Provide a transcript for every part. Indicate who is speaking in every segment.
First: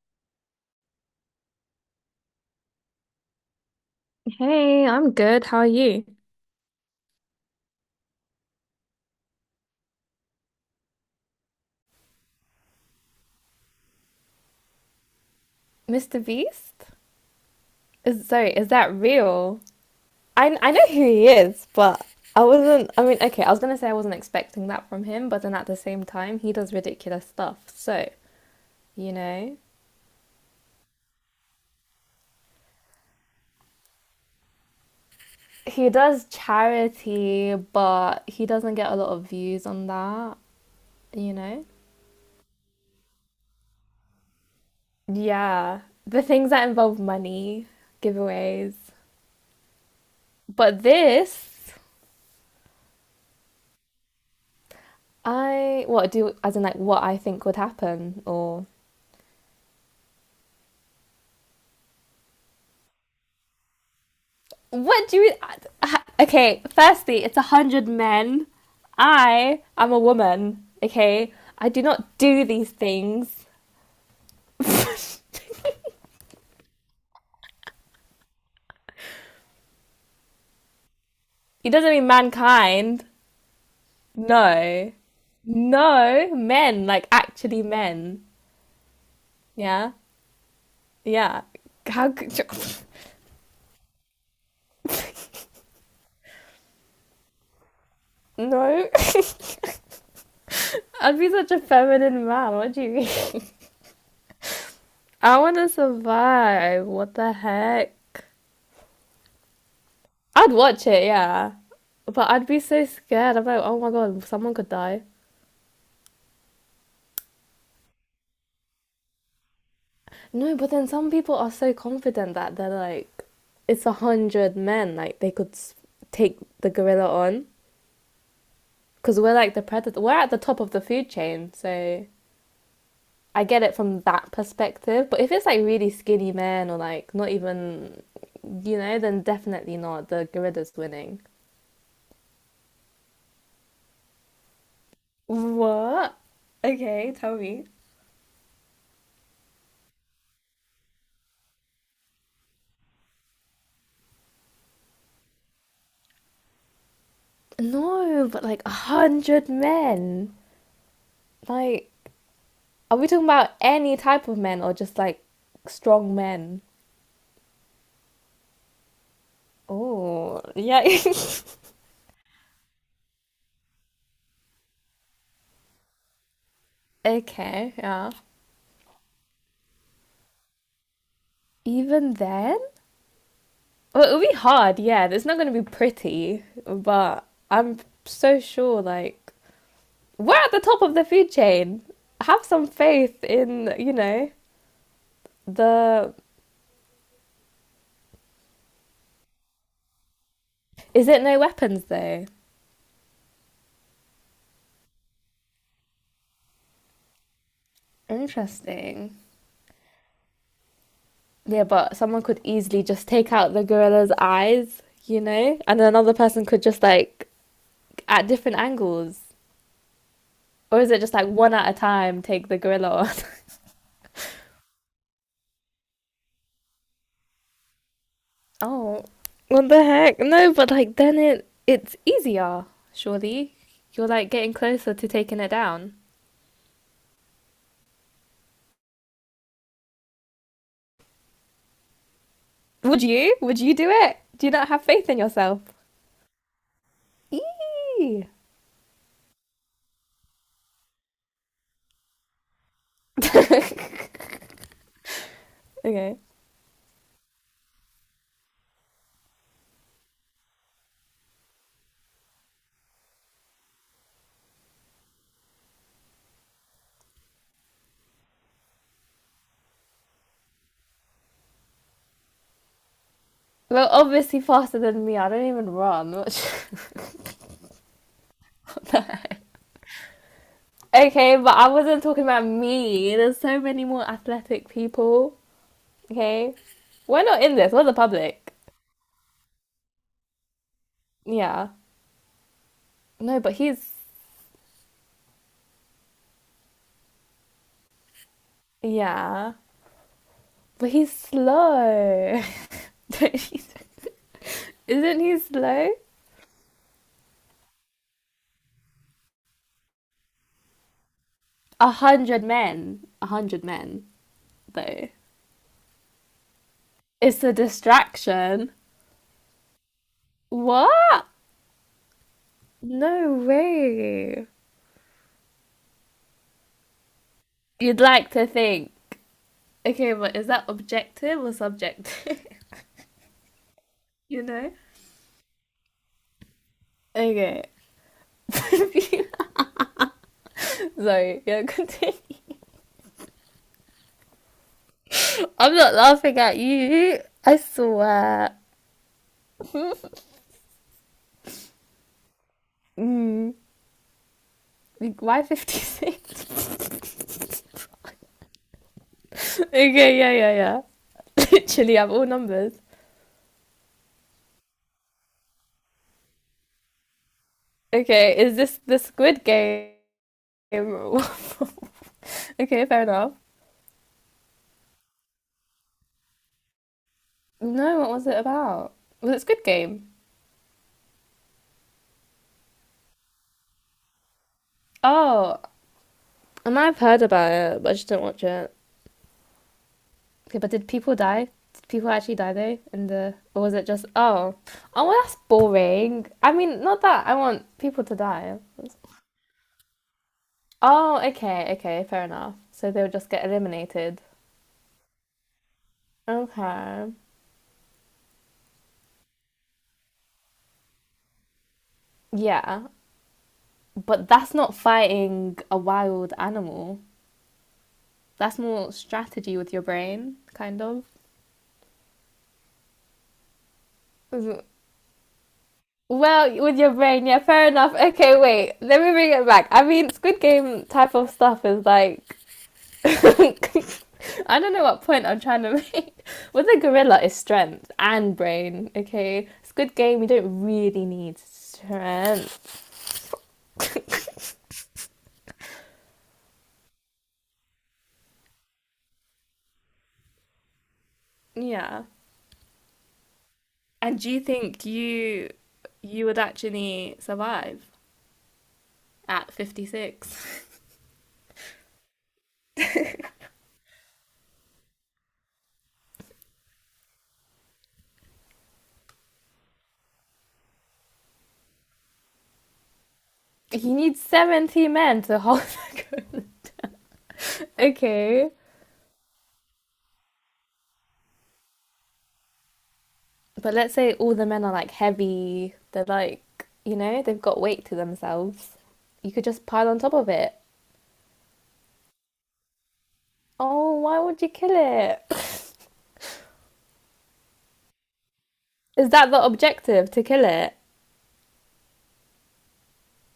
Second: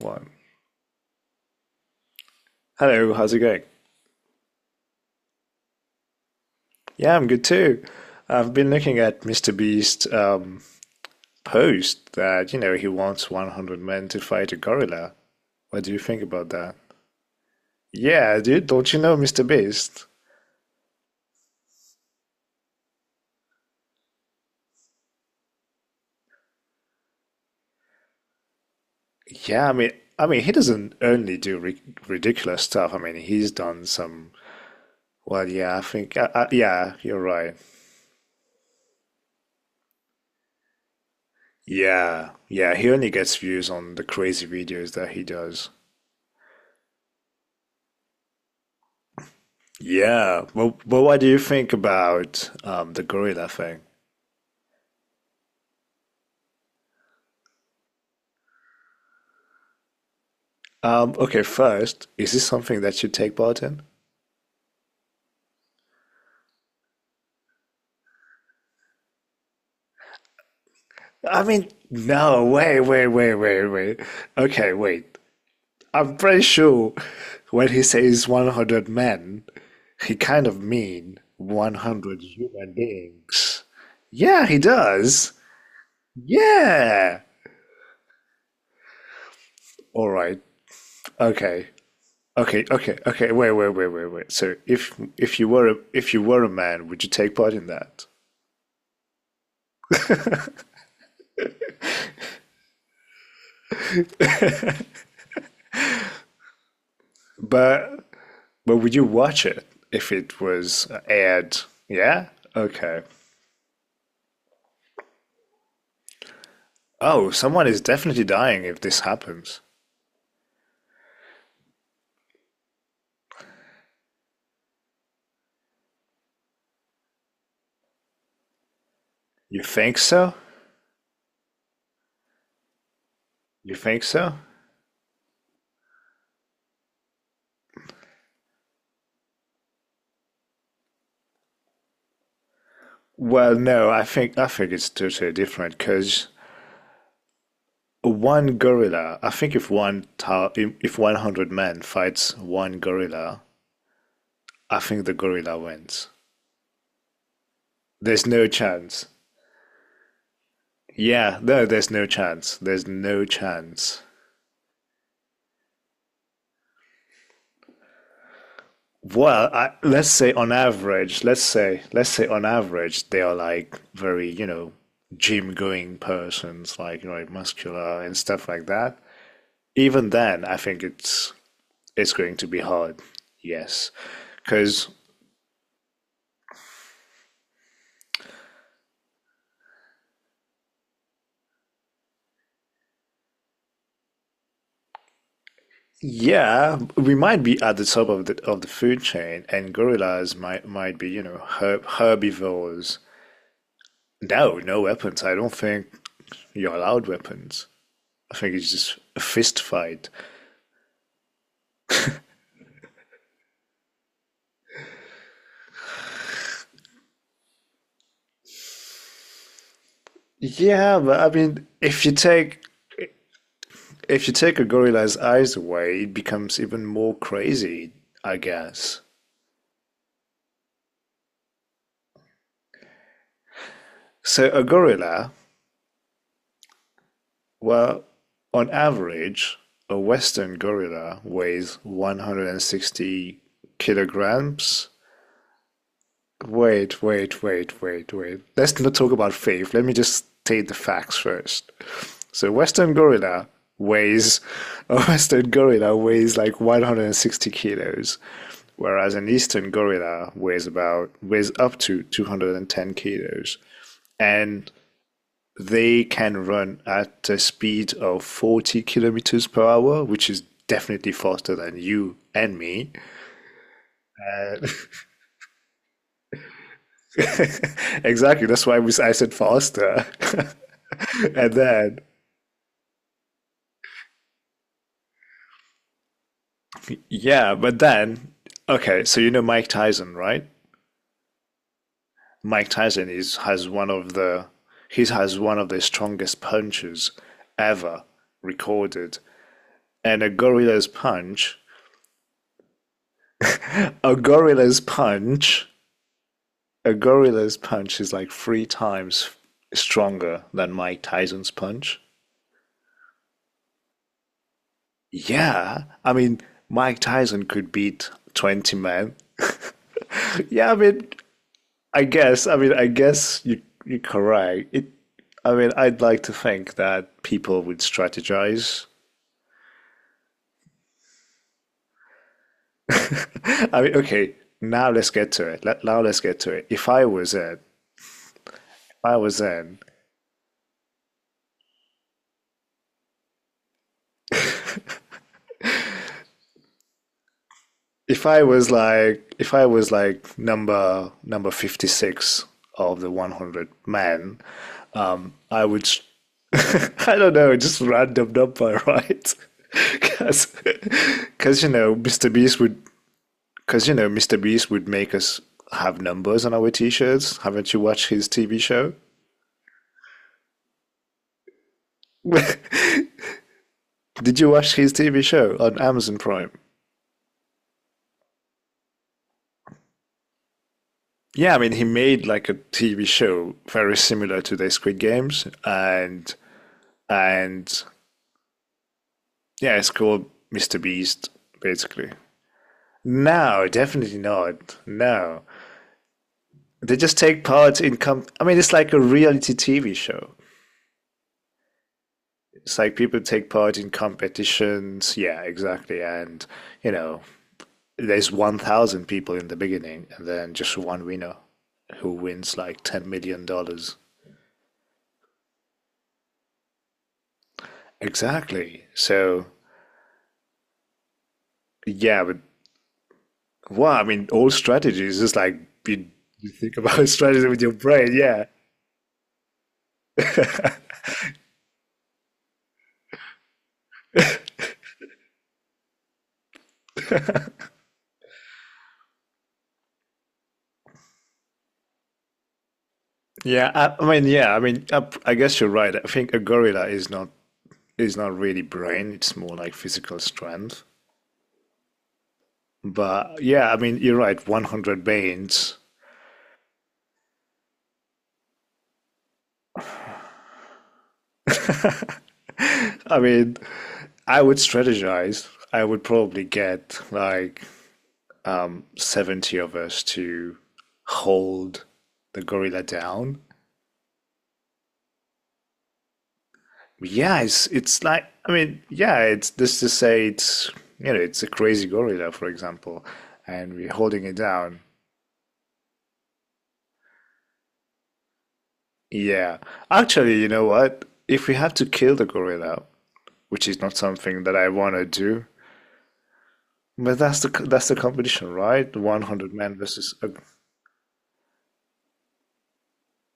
Speaker 1: One. Hello, how's it going?
Speaker 2: Hey, I'm good. How are you?
Speaker 1: Yeah, I'm good too. I've been looking at Mr. Beast's post that, you know, he wants 100 men to fight a gorilla. What do you
Speaker 2: Mr.
Speaker 1: think about that?
Speaker 2: Beast? Is
Speaker 1: Yeah,
Speaker 2: sorry,
Speaker 1: dude,
Speaker 2: is
Speaker 1: don't
Speaker 2: that
Speaker 1: you know Mr.
Speaker 2: real?
Speaker 1: Beast?
Speaker 2: I know who he is, but I wasn't I mean, okay, I was gonna say I wasn't expecting that from him, but then at the same time, he does ridiculous stuff. So, you know,
Speaker 1: Yeah, I mean, I mean, he doesn't only do ri ridiculous stuff. I mean, he's done some. Well, yeah, I
Speaker 2: he
Speaker 1: think,
Speaker 2: does
Speaker 1: yeah, you're
Speaker 2: charity,
Speaker 1: right.
Speaker 2: but he doesn't get a lot of views on that, you know?
Speaker 1: Yeah, yeah, he only gets views on the crazy videos that he does.
Speaker 2: Yeah, the things that involve money, giveaways.
Speaker 1: Yeah, well,
Speaker 2: But
Speaker 1: but what do you think
Speaker 2: this,
Speaker 1: about the gorilla thing?
Speaker 2: I what do as in like what I think would happen or
Speaker 1: Okay, first, is this something that you take part in?
Speaker 2: what do you. Okay, firstly, it's 100 men. I am a woman, okay?
Speaker 1: I mean,
Speaker 2: I do not
Speaker 1: no,
Speaker 2: do these
Speaker 1: wait, wait, wait,
Speaker 2: things.
Speaker 1: wait, wait. Okay, wait. I'm pretty sure when he says 100 men, he kind of mean
Speaker 2: It doesn't mean
Speaker 1: 100 human
Speaker 2: mankind.
Speaker 1: beings. Yeah, he
Speaker 2: No.
Speaker 1: does.
Speaker 2: No, men, like
Speaker 1: Yeah.
Speaker 2: actually men. Yeah?
Speaker 1: All right.
Speaker 2: Yeah.
Speaker 1: Okay.
Speaker 2: How could you.
Speaker 1: Okay, okay, okay. Wait, wait, wait, wait, wait. So if you were if you were a man, would you take part in that?
Speaker 2: No. I'd be such a feminine man. What do you mean? I want to survive. What the
Speaker 1: But
Speaker 2: heck?
Speaker 1: But would you watch it if it
Speaker 2: I'd watch
Speaker 1: was
Speaker 2: it, yeah.
Speaker 1: aired? Yeah?
Speaker 2: But I'd be so
Speaker 1: Okay.
Speaker 2: scared. I'm like, oh my god, someone could die.
Speaker 1: Oh, someone is definitely dying if this happens.
Speaker 2: No, but then some people are so confident that they're like, it's 100 men, like they could take the gorilla on. Because we're like
Speaker 1: You
Speaker 2: the
Speaker 1: think
Speaker 2: predator, we're at
Speaker 1: so?
Speaker 2: the top of the food chain, so I get
Speaker 1: You
Speaker 2: it from
Speaker 1: think
Speaker 2: that
Speaker 1: so?
Speaker 2: perspective. But if it's like really skinny men or like not even, you know, then definitely not. The gorilla's winning.
Speaker 1: Well, no, I think it's totally different
Speaker 2: What?
Speaker 1: because
Speaker 2: Okay, tell me.
Speaker 1: one gorilla. I think if 100 men fights one gorilla, I think the gorilla wins. There's
Speaker 2: No, but
Speaker 1: no
Speaker 2: like a
Speaker 1: chance.
Speaker 2: hundred men.
Speaker 1: Yeah, no,
Speaker 2: Like,
Speaker 1: there's no chance. There's
Speaker 2: are we
Speaker 1: no
Speaker 2: talking about any
Speaker 1: chance.
Speaker 2: type of men or just like strong men?
Speaker 1: Well, let's say
Speaker 2: Oh,
Speaker 1: on
Speaker 2: yeah.
Speaker 1: average, let's say, let's say on average, they are like very, you know, gym going persons, like, you know, like
Speaker 2: Okay,
Speaker 1: muscular
Speaker 2: yeah.
Speaker 1: and stuff like that. Even then, I think it's
Speaker 2: Even
Speaker 1: going to
Speaker 2: then?
Speaker 1: be hard. Yes.
Speaker 2: Well, it'll be hard,
Speaker 1: Because
Speaker 2: yeah. It's not going to be pretty, but I'm so sure, like, we're at the top of the food chain. Have some faith in, you know, the.
Speaker 1: yeah, we might be at the top of the food chain, and gorillas might
Speaker 2: Is
Speaker 1: be, you
Speaker 2: it
Speaker 1: know,
Speaker 2: no weapons, though?
Speaker 1: herbivores. No, no weapons. I don't think you're allowed weapons. I think it's just
Speaker 2: Interesting.
Speaker 1: a fist fight.
Speaker 2: Yeah, but someone could easily just take out the gorilla's eyes, you know? And another person could just, like, at different angles. Or is
Speaker 1: Yeah,
Speaker 2: it just
Speaker 1: but
Speaker 2: like
Speaker 1: I
Speaker 2: one
Speaker 1: mean,
Speaker 2: at a time take the gorilla on?
Speaker 1: if you take a gorilla's eyes away, it becomes even more crazy, I guess.
Speaker 2: Oh, what the heck? No, but like then it's easier, surely. You're like
Speaker 1: So
Speaker 2: getting
Speaker 1: a
Speaker 2: closer to
Speaker 1: gorilla,
Speaker 2: taking it down.
Speaker 1: well, on average, a Western gorilla weighs
Speaker 2: Would you?
Speaker 1: 160
Speaker 2: Would you do it? Do you not have
Speaker 1: kilograms.
Speaker 2: faith in yourself?
Speaker 1: Wait, wait, wait, wait,
Speaker 2: Eee.
Speaker 1: wait. Let's not talk about faith. Let me just state the facts first. So Western gorilla weighs a Western gorilla
Speaker 2: Okay.
Speaker 1: weighs like 160 kilos, whereas an Eastern gorilla weighs up to 210 kilos. And they can run at a speed of 40 kilometers per hour, which is definitely faster than you and me.
Speaker 2: Well, obviously
Speaker 1: Uh,
Speaker 2: faster than me. I don't even run. Which...
Speaker 1: Exactly. That's why I said faster.
Speaker 2: Okay,
Speaker 1: And
Speaker 2: but I
Speaker 1: then,
Speaker 2: wasn't talking about me. There's so many more athletic people. Okay, we're not
Speaker 1: yeah,
Speaker 2: in this.
Speaker 1: but
Speaker 2: We're the
Speaker 1: then,
Speaker 2: public.
Speaker 1: okay, so you know Mike Tyson, right?
Speaker 2: Yeah.
Speaker 1: Mike Tyson is
Speaker 2: No, but
Speaker 1: has one
Speaker 2: he's
Speaker 1: of the He has one of the strongest punches ever recorded.
Speaker 2: yeah.
Speaker 1: And
Speaker 2: But he's slow.
Speaker 1: a gorilla's
Speaker 2: Isn't he
Speaker 1: punch,
Speaker 2: slow?
Speaker 1: a gorilla's punch is like three times stronger than Mike Tyson's
Speaker 2: A
Speaker 1: punch.
Speaker 2: hundred men. 100 men, though.
Speaker 1: Yeah, I mean, Mike Tyson
Speaker 2: It's a
Speaker 1: could beat
Speaker 2: distraction.
Speaker 1: 20 men. Yeah, I mean,
Speaker 2: What?
Speaker 1: I mean, I
Speaker 2: No
Speaker 1: guess you you're
Speaker 2: way.
Speaker 1: correct. It, I mean, I'd like to think that people would
Speaker 2: You'd like to
Speaker 1: strategize.
Speaker 2: think. Okay, but is that objective or subjective?
Speaker 1: I mean, okay,
Speaker 2: You know?
Speaker 1: now let's get to it.
Speaker 2: Okay.
Speaker 1: If I was in,
Speaker 2: Sorry, yeah, continue. I'm not laughing at you. I
Speaker 1: if I
Speaker 2: swear.
Speaker 1: was like, if I was like number 56 of the
Speaker 2: Mm.
Speaker 1: 100 men,
Speaker 2: Like, why
Speaker 1: I would, s-
Speaker 2: 56?
Speaker 1: I don't know, just random number, right?
Speaker 2: Okay, yeah, yeah, yeah.
Speaker 1: Because, you know,
Speaker 2: Literally, I'm all
Speaker 1: Mr. Beast
Speaker 2: numbers.
Speaker 1: would Because, you know, Mr. Beast would make us have numbers on our t-shirts. Haven't you watched his
Speaker 2: Okay, is
Speaker 1: TV
Speaker 2: this
Speaker 1: show?
Speaker 2: the Squid Game? Okay, fair enough.
Speaker 1: Did you watch his TV show on Amazon Prime?
Speaker 2: No, what was it about? Was it Squid Game?
Speaker 1: Yeah, I mean, he made like a TV show very similar to the Squid Games,
Speaker 2: Oh,
Speaker 1: and
Speaker 2: I might have heard about
Speaker 1: and
Speaker 2: it, but I just didn't watch it.
Speaker 1: yeah, it's called
Speaker 2: Okay, but
Speaker 1: Mr.
Speaker 2: did people
Speaker 1: Beast,
Speaker 2: die? Did people
Speaker 1: basically.
Speaker 2: actually die though? In the or
Speaker 1: No,
Speaker 2: was it just
Speaker 1: definitely
Speaker 2: oh,
Speaker 1: not.
Speaker 2: oh well, that's
Speaker 1: No,
Speaker 2: boring. I mean,
Speaker 1: they
Speaker 2: not
Speaker 1: just
Speaker 2: that I
Speaker 1: take
Speaker 2: want
Speaker 1: part in
Speaker 2: people to
Speaker 1: com. I mean,
Speaker 2: die.
Speaker 1: it's like a reality TV show.
Speaker 2: Oh, okay, okay, fair enough.
Speaker 1: It's
Speaker 2: So
Speaker 1: like
Speaker 2: they would
Speaker 1: people
Speaker 2: just get
Speaker 1: take part in
Speaker 2: eliminated.
Speaker 1: competitions. Yeah, exactly, and you
Speaker 2: Okay.
Speaker 1: know, there's 1,000 people in the beginning, and then just one winner who wins like
Speaker 2: Yeah.
Speaker 1: $10 million. Dollars.
Speaker 2: But that's not fighting a wild animal. That's
Speaker 1: Exactly.
Speaker 2: more
Speaker 1: So,
Speaker 2: strategy with your brain, kind of.
Speaker 1: yeah, but wow, I mean, all strategies is like you, you
Speaker 2: Well,
Speaker 1: think
Speaker 2: with your
Speaker 1: about
Speaker 2: brain, yeah,
Speaker 1: strategy with
Speaker 2: fair
Speaker 1: your
Speaker 2: enough.
Speaker 1: brain.
Speaker 2: Okay,
Speaker 1: Yeah.
Speaker 2: wait, let me bring it back. I mean, Squid Game type of stuff is like. I don't know what point I'm trying to make. With a gorilla, is strength and brain, okay? Squid Game, you don't really need strength.
Speaker 1: Yeah. I mean, I guess you're right. I think a gorilla is not really brain, it's more like physical strength.
Speaker 2: Yeah.
Speaker 1: But yeah, I mean, you're
Speaker 2: And do you
Speaker 1: right,
Speaker 2: think
Speaker 1: 100
Speaker 2: you
Speaker 1: Banes.
Speaker 2: you would actually survive at 56?
Speaker 1: I mean, I would strategize. I would probably get like 70 of us to hold the gorilla down.
Speaker 2: He needs 70 men to hold the gun. Okay.
Speaker 1: Yeah, it's just to say it's you know it's a crazy gorilla, for example, and
Speaker 2: But
Speaker 1: we're
Speaker 2: let's say
Speaker 1: holding
Speaker 2: all
Speaker 1: it
Speaker 2: the men are
Speaker 1: down.
Speaker 2: like heavy, they're like, you know, they've got weight to themselves. You could
Speaker 1: Yeah,
Speaker 2: just pile on top of
Speaker 1: actually, you
Speaker 2: it.
Speaker 1: know what? If we have to kill the gorilla, which is not
Speaker 2: Oh, why would
Speaker 1: something
Speaker 2: you
Speaker 1: that I
Speaker 2: kill
Speaker 1: want to
Speaker 2: it?
Speaker 1: do, but that's the competition, right?
Speaker 2: Is that the
Speaker 1: 100 men
Speaker 2: objective
Speaker 1: versus.
Speaker 2: to kill it?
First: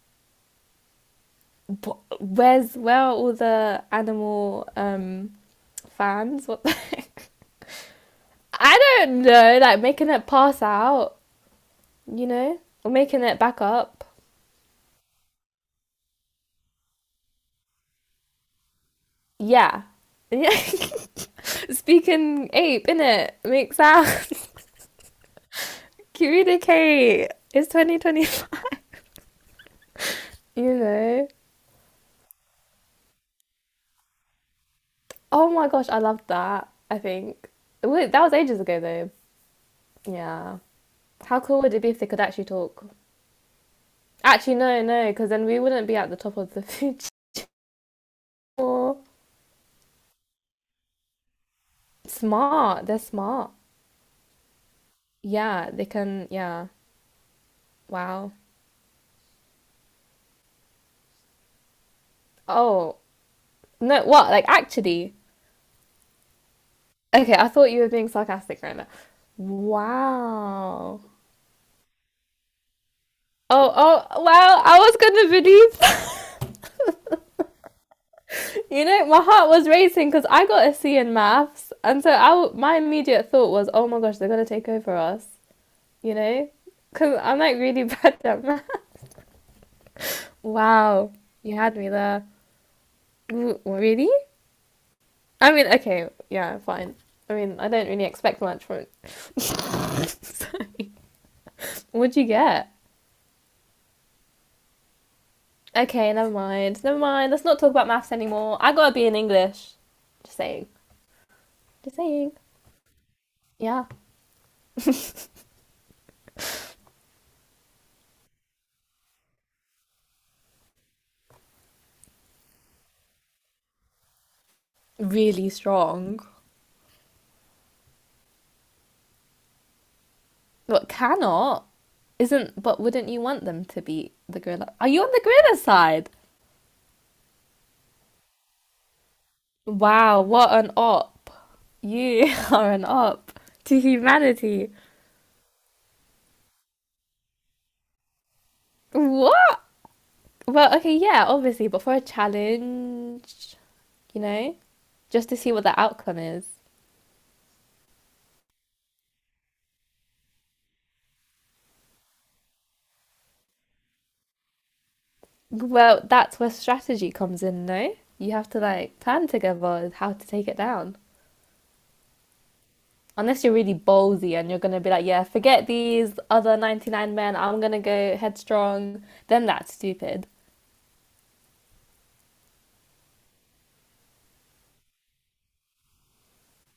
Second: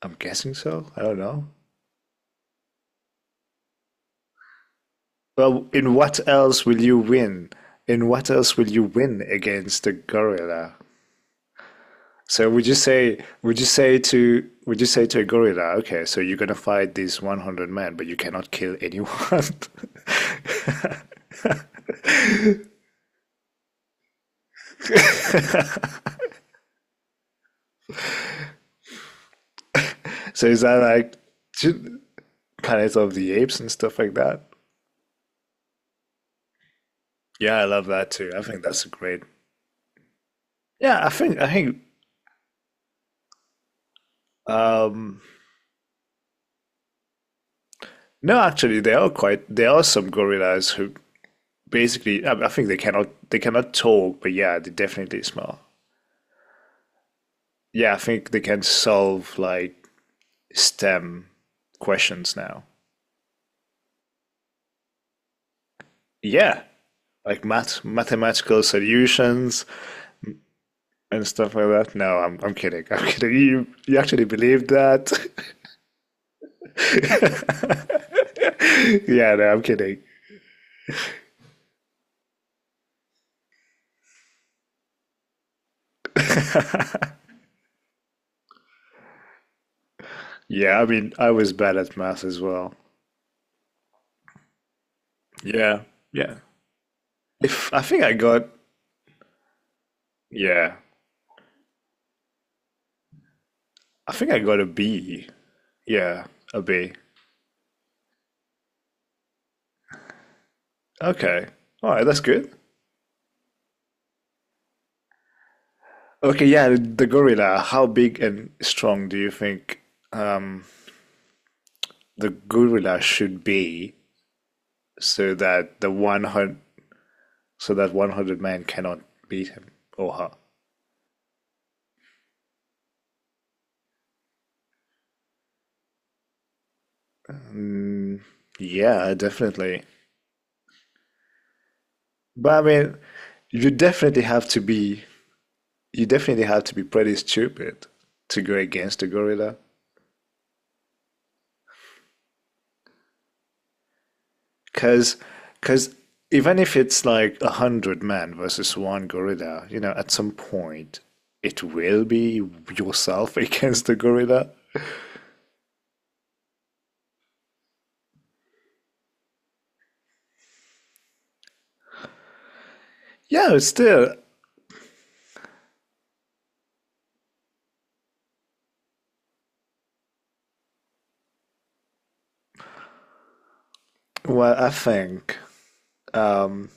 Speaker 1: I'm guessing so. I don't know.
Speaker 2: But where are all the animal
Speaker 1: Well, in what
Speaker 2: fans? What
Speaker 1: else
Speaker 2: the
Speaker 1: will you
Speaker 2: heck?
Speaker 1: win? In what else will
Speaker 2: I
Speaker 1: you win
Speaker 2: don't know, like
Speaker 1: against a
Speaker 2: making it pass
Speaker 1: gorilla?
Speaker 2: out, you
Speaker 1: So
Speaker 2: know, or making it back up.
Speaker 1: would you say to a gorilla, okay, so you're gonna fight these 100 men, but you cannot kill anyone?
Speaker 2: Yeah. Yeah. Speaking ape, innit? Makes sense. Communicate. It's 2025.
Speaker 1: So is
Speaker 2: You
Speaker 1: that like
Speaker 2: know?
Speaker 1: ju- Planet of the Apes and stuff like that?
Speaker 2: Oh my gosh, I loved that, I think.
Speaker 1: Yeah, I love that
Speaker 2: Wait, that
Speaker 1: too.
Speaker 2: was
Speaker 1: I
Speaker 2: ages
Speaker 1: think
Speaker 2: ago
Speaker 1: that's a
Speaker 2: though.
Speaker 1: great.
Speaker 2: Yeah.
Speaker 1: Yeah,
Speaker 2: How
Speaker 1: I
Speaker 2: cool would
Speaker 1: think
Speaker 2: it be if they could actually talk? Actually, no, no,
Speaker 1: um
Speaker 2: because then we wouldn't be at the top of the food chain.
Speaker 1: no, actually
Speaker 2: Or-
Speaker 1: there are some gorillas who basically, I think
Speaker 2: Smart. They're
Speaker 1: they
Speaker 2: smart.
Speaker 1: cannot talk, but yeah, they definitely smell.
Speaker 2: Yeah, they can. Yeah.
Speaker 1: Yeah, I think
Speaker 2: Wow.
Speaker 1: they can solve like STEM questions now.
Speaker 2: Oh, no, what? Like, actually.
Speaker 1: Yeah,
Speaker 2: Okay,
Speaker 1: like
Speaker 2: I thought you were being
Speaker 1: mathematical
Speaker 2: sarcastic right now.
Speaker 1: solutions
Speaker 2: Wow.
Speaker 1: and stuff like that. No, I'm kidding. I'm kidding.
Speaker 2: Oh,
Speaker 1: You
Speaker 2: oh,
Speaker 1: actually
Speaker 2: well,
Speaker 1: believe
Speaker 2: I was
Speaker 1: that?
Speaker 2: gonna believe, you know, my
Speaker 1: Yeah, no,
Speaker 2: heart
Speaker 1: I'm
Speaker 2: was
Speaker 1: kidding.
Speaker 2: racing because I got a C in maths, and so my immediate thought was, oh my gosh, they're gonna take over us, you know, because I'm like really bad at math.
Speaker 1: Yeah, I mean,
Speaker 2: Wow,
Speaker 1: I was
Speaker 2: you
Speaker 1: bad
Speaker 2: had me
Speaker 1: at math
Speaker 2: there.
Speaker 1: as well.
Speaker 2: Really? I mean,
Speaker 1: Yeah,
Speaker 2: okay,
Speaker 1: yeah.
Speaker 2: yeah, fine. I mean, I
Speaker 1: If I
Speaker 2: don't
Speaker 1: think
Speaker 2: really
Speaker 1: I
Speaker 2: expect
Speaker 1: got
Speaker 2: much from
Speaker 1: yeah,
Speaker 2: it. What'd you get?
Speaker 1: I think I got a B.
Speaker 2: Okay,
Speaker 1: Yeah,
Speaker 2: never
Speaker 1: a
Speaker 2: mind,
Speaker 1: B.
Speaker 2: never mind. Let's not talk about maths anymore. I got a B in English. Just saying.
Speaker 1: Okay. All
Speaker 2: Just
Speaker 1: right, that's
Speaker 2: saying.
Speaker 1: good.
Speaker 2: Yeah.
Speaker 1: Okay, yeah, the gorilla. How big and strong do you think the gorilla should be so
Speaker 2: Really
Speaker 1: that
Speaker 2: strong,
Speaker 1: the 100 so that 100 men cannot beat him or her?
Speaker 2: but cannot isn't. But wouldn't you want them to be the gorilla? Are you on the gorilla side?
Speaker 1: Mm. Yeah, definitely.
Speaker 2: Wow, what an op! You
Speaker 1: But I
Speaker 2: are an
Speaker 1: mean,
Speaker 2: op
Speaker 1: you
Speaker 2: to
Speaker 1: definitely have to
Speaker 2: humanity.
Speaker 1: be you definitely have to be pretty stupid to go against a gorilla.
Speaker 2: What? Well, okay, yeah, obviously, but for a challenge, you know,
Speaker 1: because
Speaker 2: just to see what the
Speaker 1: because
Speaker 2: outcome is.
Speaker 1: even if it's like a hundred men versus one gorilla, you know, at some point it will be yourself against the gorilla.
Speaker 2: Well, that's where strategy comes in, no? You have to like plan together how to take it down. Unless
Speaker 1: Yeah,
Speaker 2: you're
Speaker 1: it's
Speaker 2: really
Speaker 1: still,
Speaker 2: ballsy and you're going to be like, yeah, forget these other 99 men, I'm going to go headstrong, then that's stupid.
Speaker 1: well, I think. Um,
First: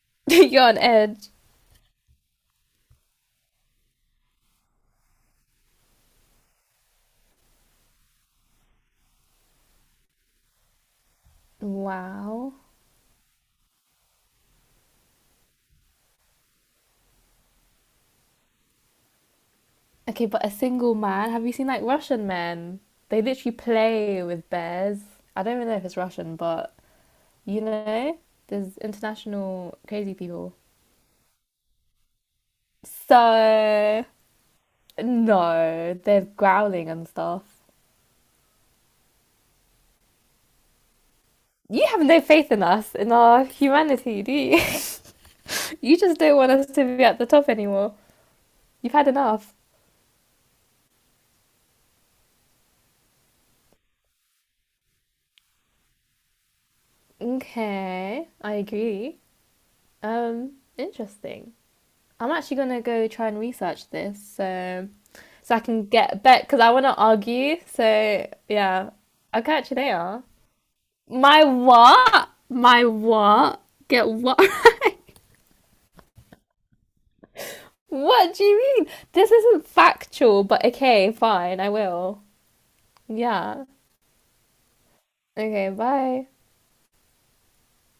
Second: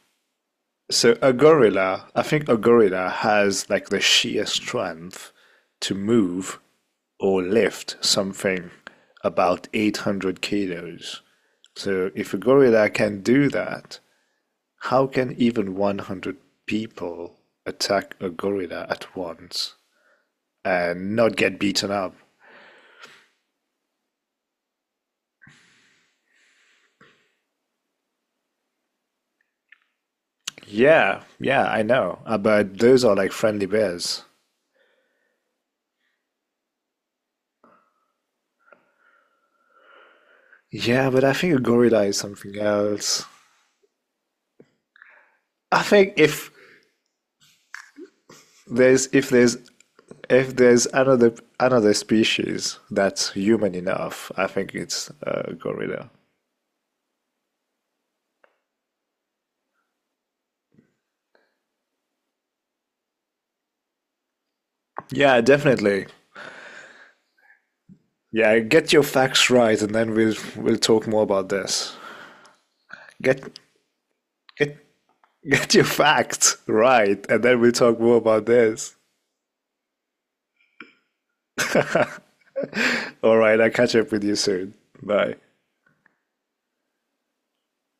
Speaker 2: You're on
Speaker 1: so
Speaker 2: edge.
Speaker 1: a gorilla, I think a gorilla has like the sheer strength to move or lift something about 800 kilos. So if a
Speaker 2: Wow.
Speaker 1: gorilla can do that, how can even 100 people attack a gorilla at once
Speaker 2: Okay, but a single
Speaker 1: and
Speaker 2: man,
Speaker 1: not
Speaker 2: have you
Speaker 1: get
Speaker 2: seen like
Speaker 1: beaten up?
Speaker 2: Russian men? They literally play with bears. I don't even know if it's Russian, but you know, there's international crazy people.
Speaker 1: Yeah, yeah, I know. But those are like friendly
Speaker 2: So,
Speaker 1: bears.
Speaker 2: no, they're growling and stuff.
Speaker 1: Yeah, but I think a
Speaker 2: You have
Speaker 1: gorilla is
Speaker 2: no faith
Speaker 1: something
Speaker 2: in us, in
Speaker 1: else.
Speaker 2: our humanity, do you?
Speaker 1: I
Speaker 2: You
Speaker 1: think
Speaker 2: just don't
Speaker 1: if
Speaker 2: want us to be at the top anymore. You've
Speaker 1: there's
Speaker 2: had
Speaker 1: if
Speaker 2: enough.
Speaker 1: there's another species that's human enough, I think it's a gorilla.
Speaker 2: Okay, I agree. Interesting. I'm actually gonna go try and research this so
Speaker 1: Yeah,
Speaker 2: so I can
Speaker 1: definitely.
Speaker 2: get back because I want to argue. So
Speaker 1: Yeah,
Speaker 2: yeah,
Speaker 1: get your
Speaker 2: I'll
Speaker 1: facts
Speaker 2: catch you
Speaker 1: right, and then
Speaker 2: later.
Speaker 1: we'll talk more
Speaker 2: My
Speaker 1: about this.
Speaker 2: what? My
Speaker 1: Get
Speaker 2: what? Get what?
Speaker 1: get
Speaker 2: Right?
Speaker 1: Get your facts right, and then we'll talk more
Speaker 2: What do
Speaker 1: about
Speaker 2: you mean?
Speaker 1: this.
Speaker 2: This isn't factual, but okay, fine, I will.
Speaker 1: All right,
Speaker 2: Yeah.
Speaker 1: I'll catch up with you soon. Bye.
Speaker 2: Okay, bye.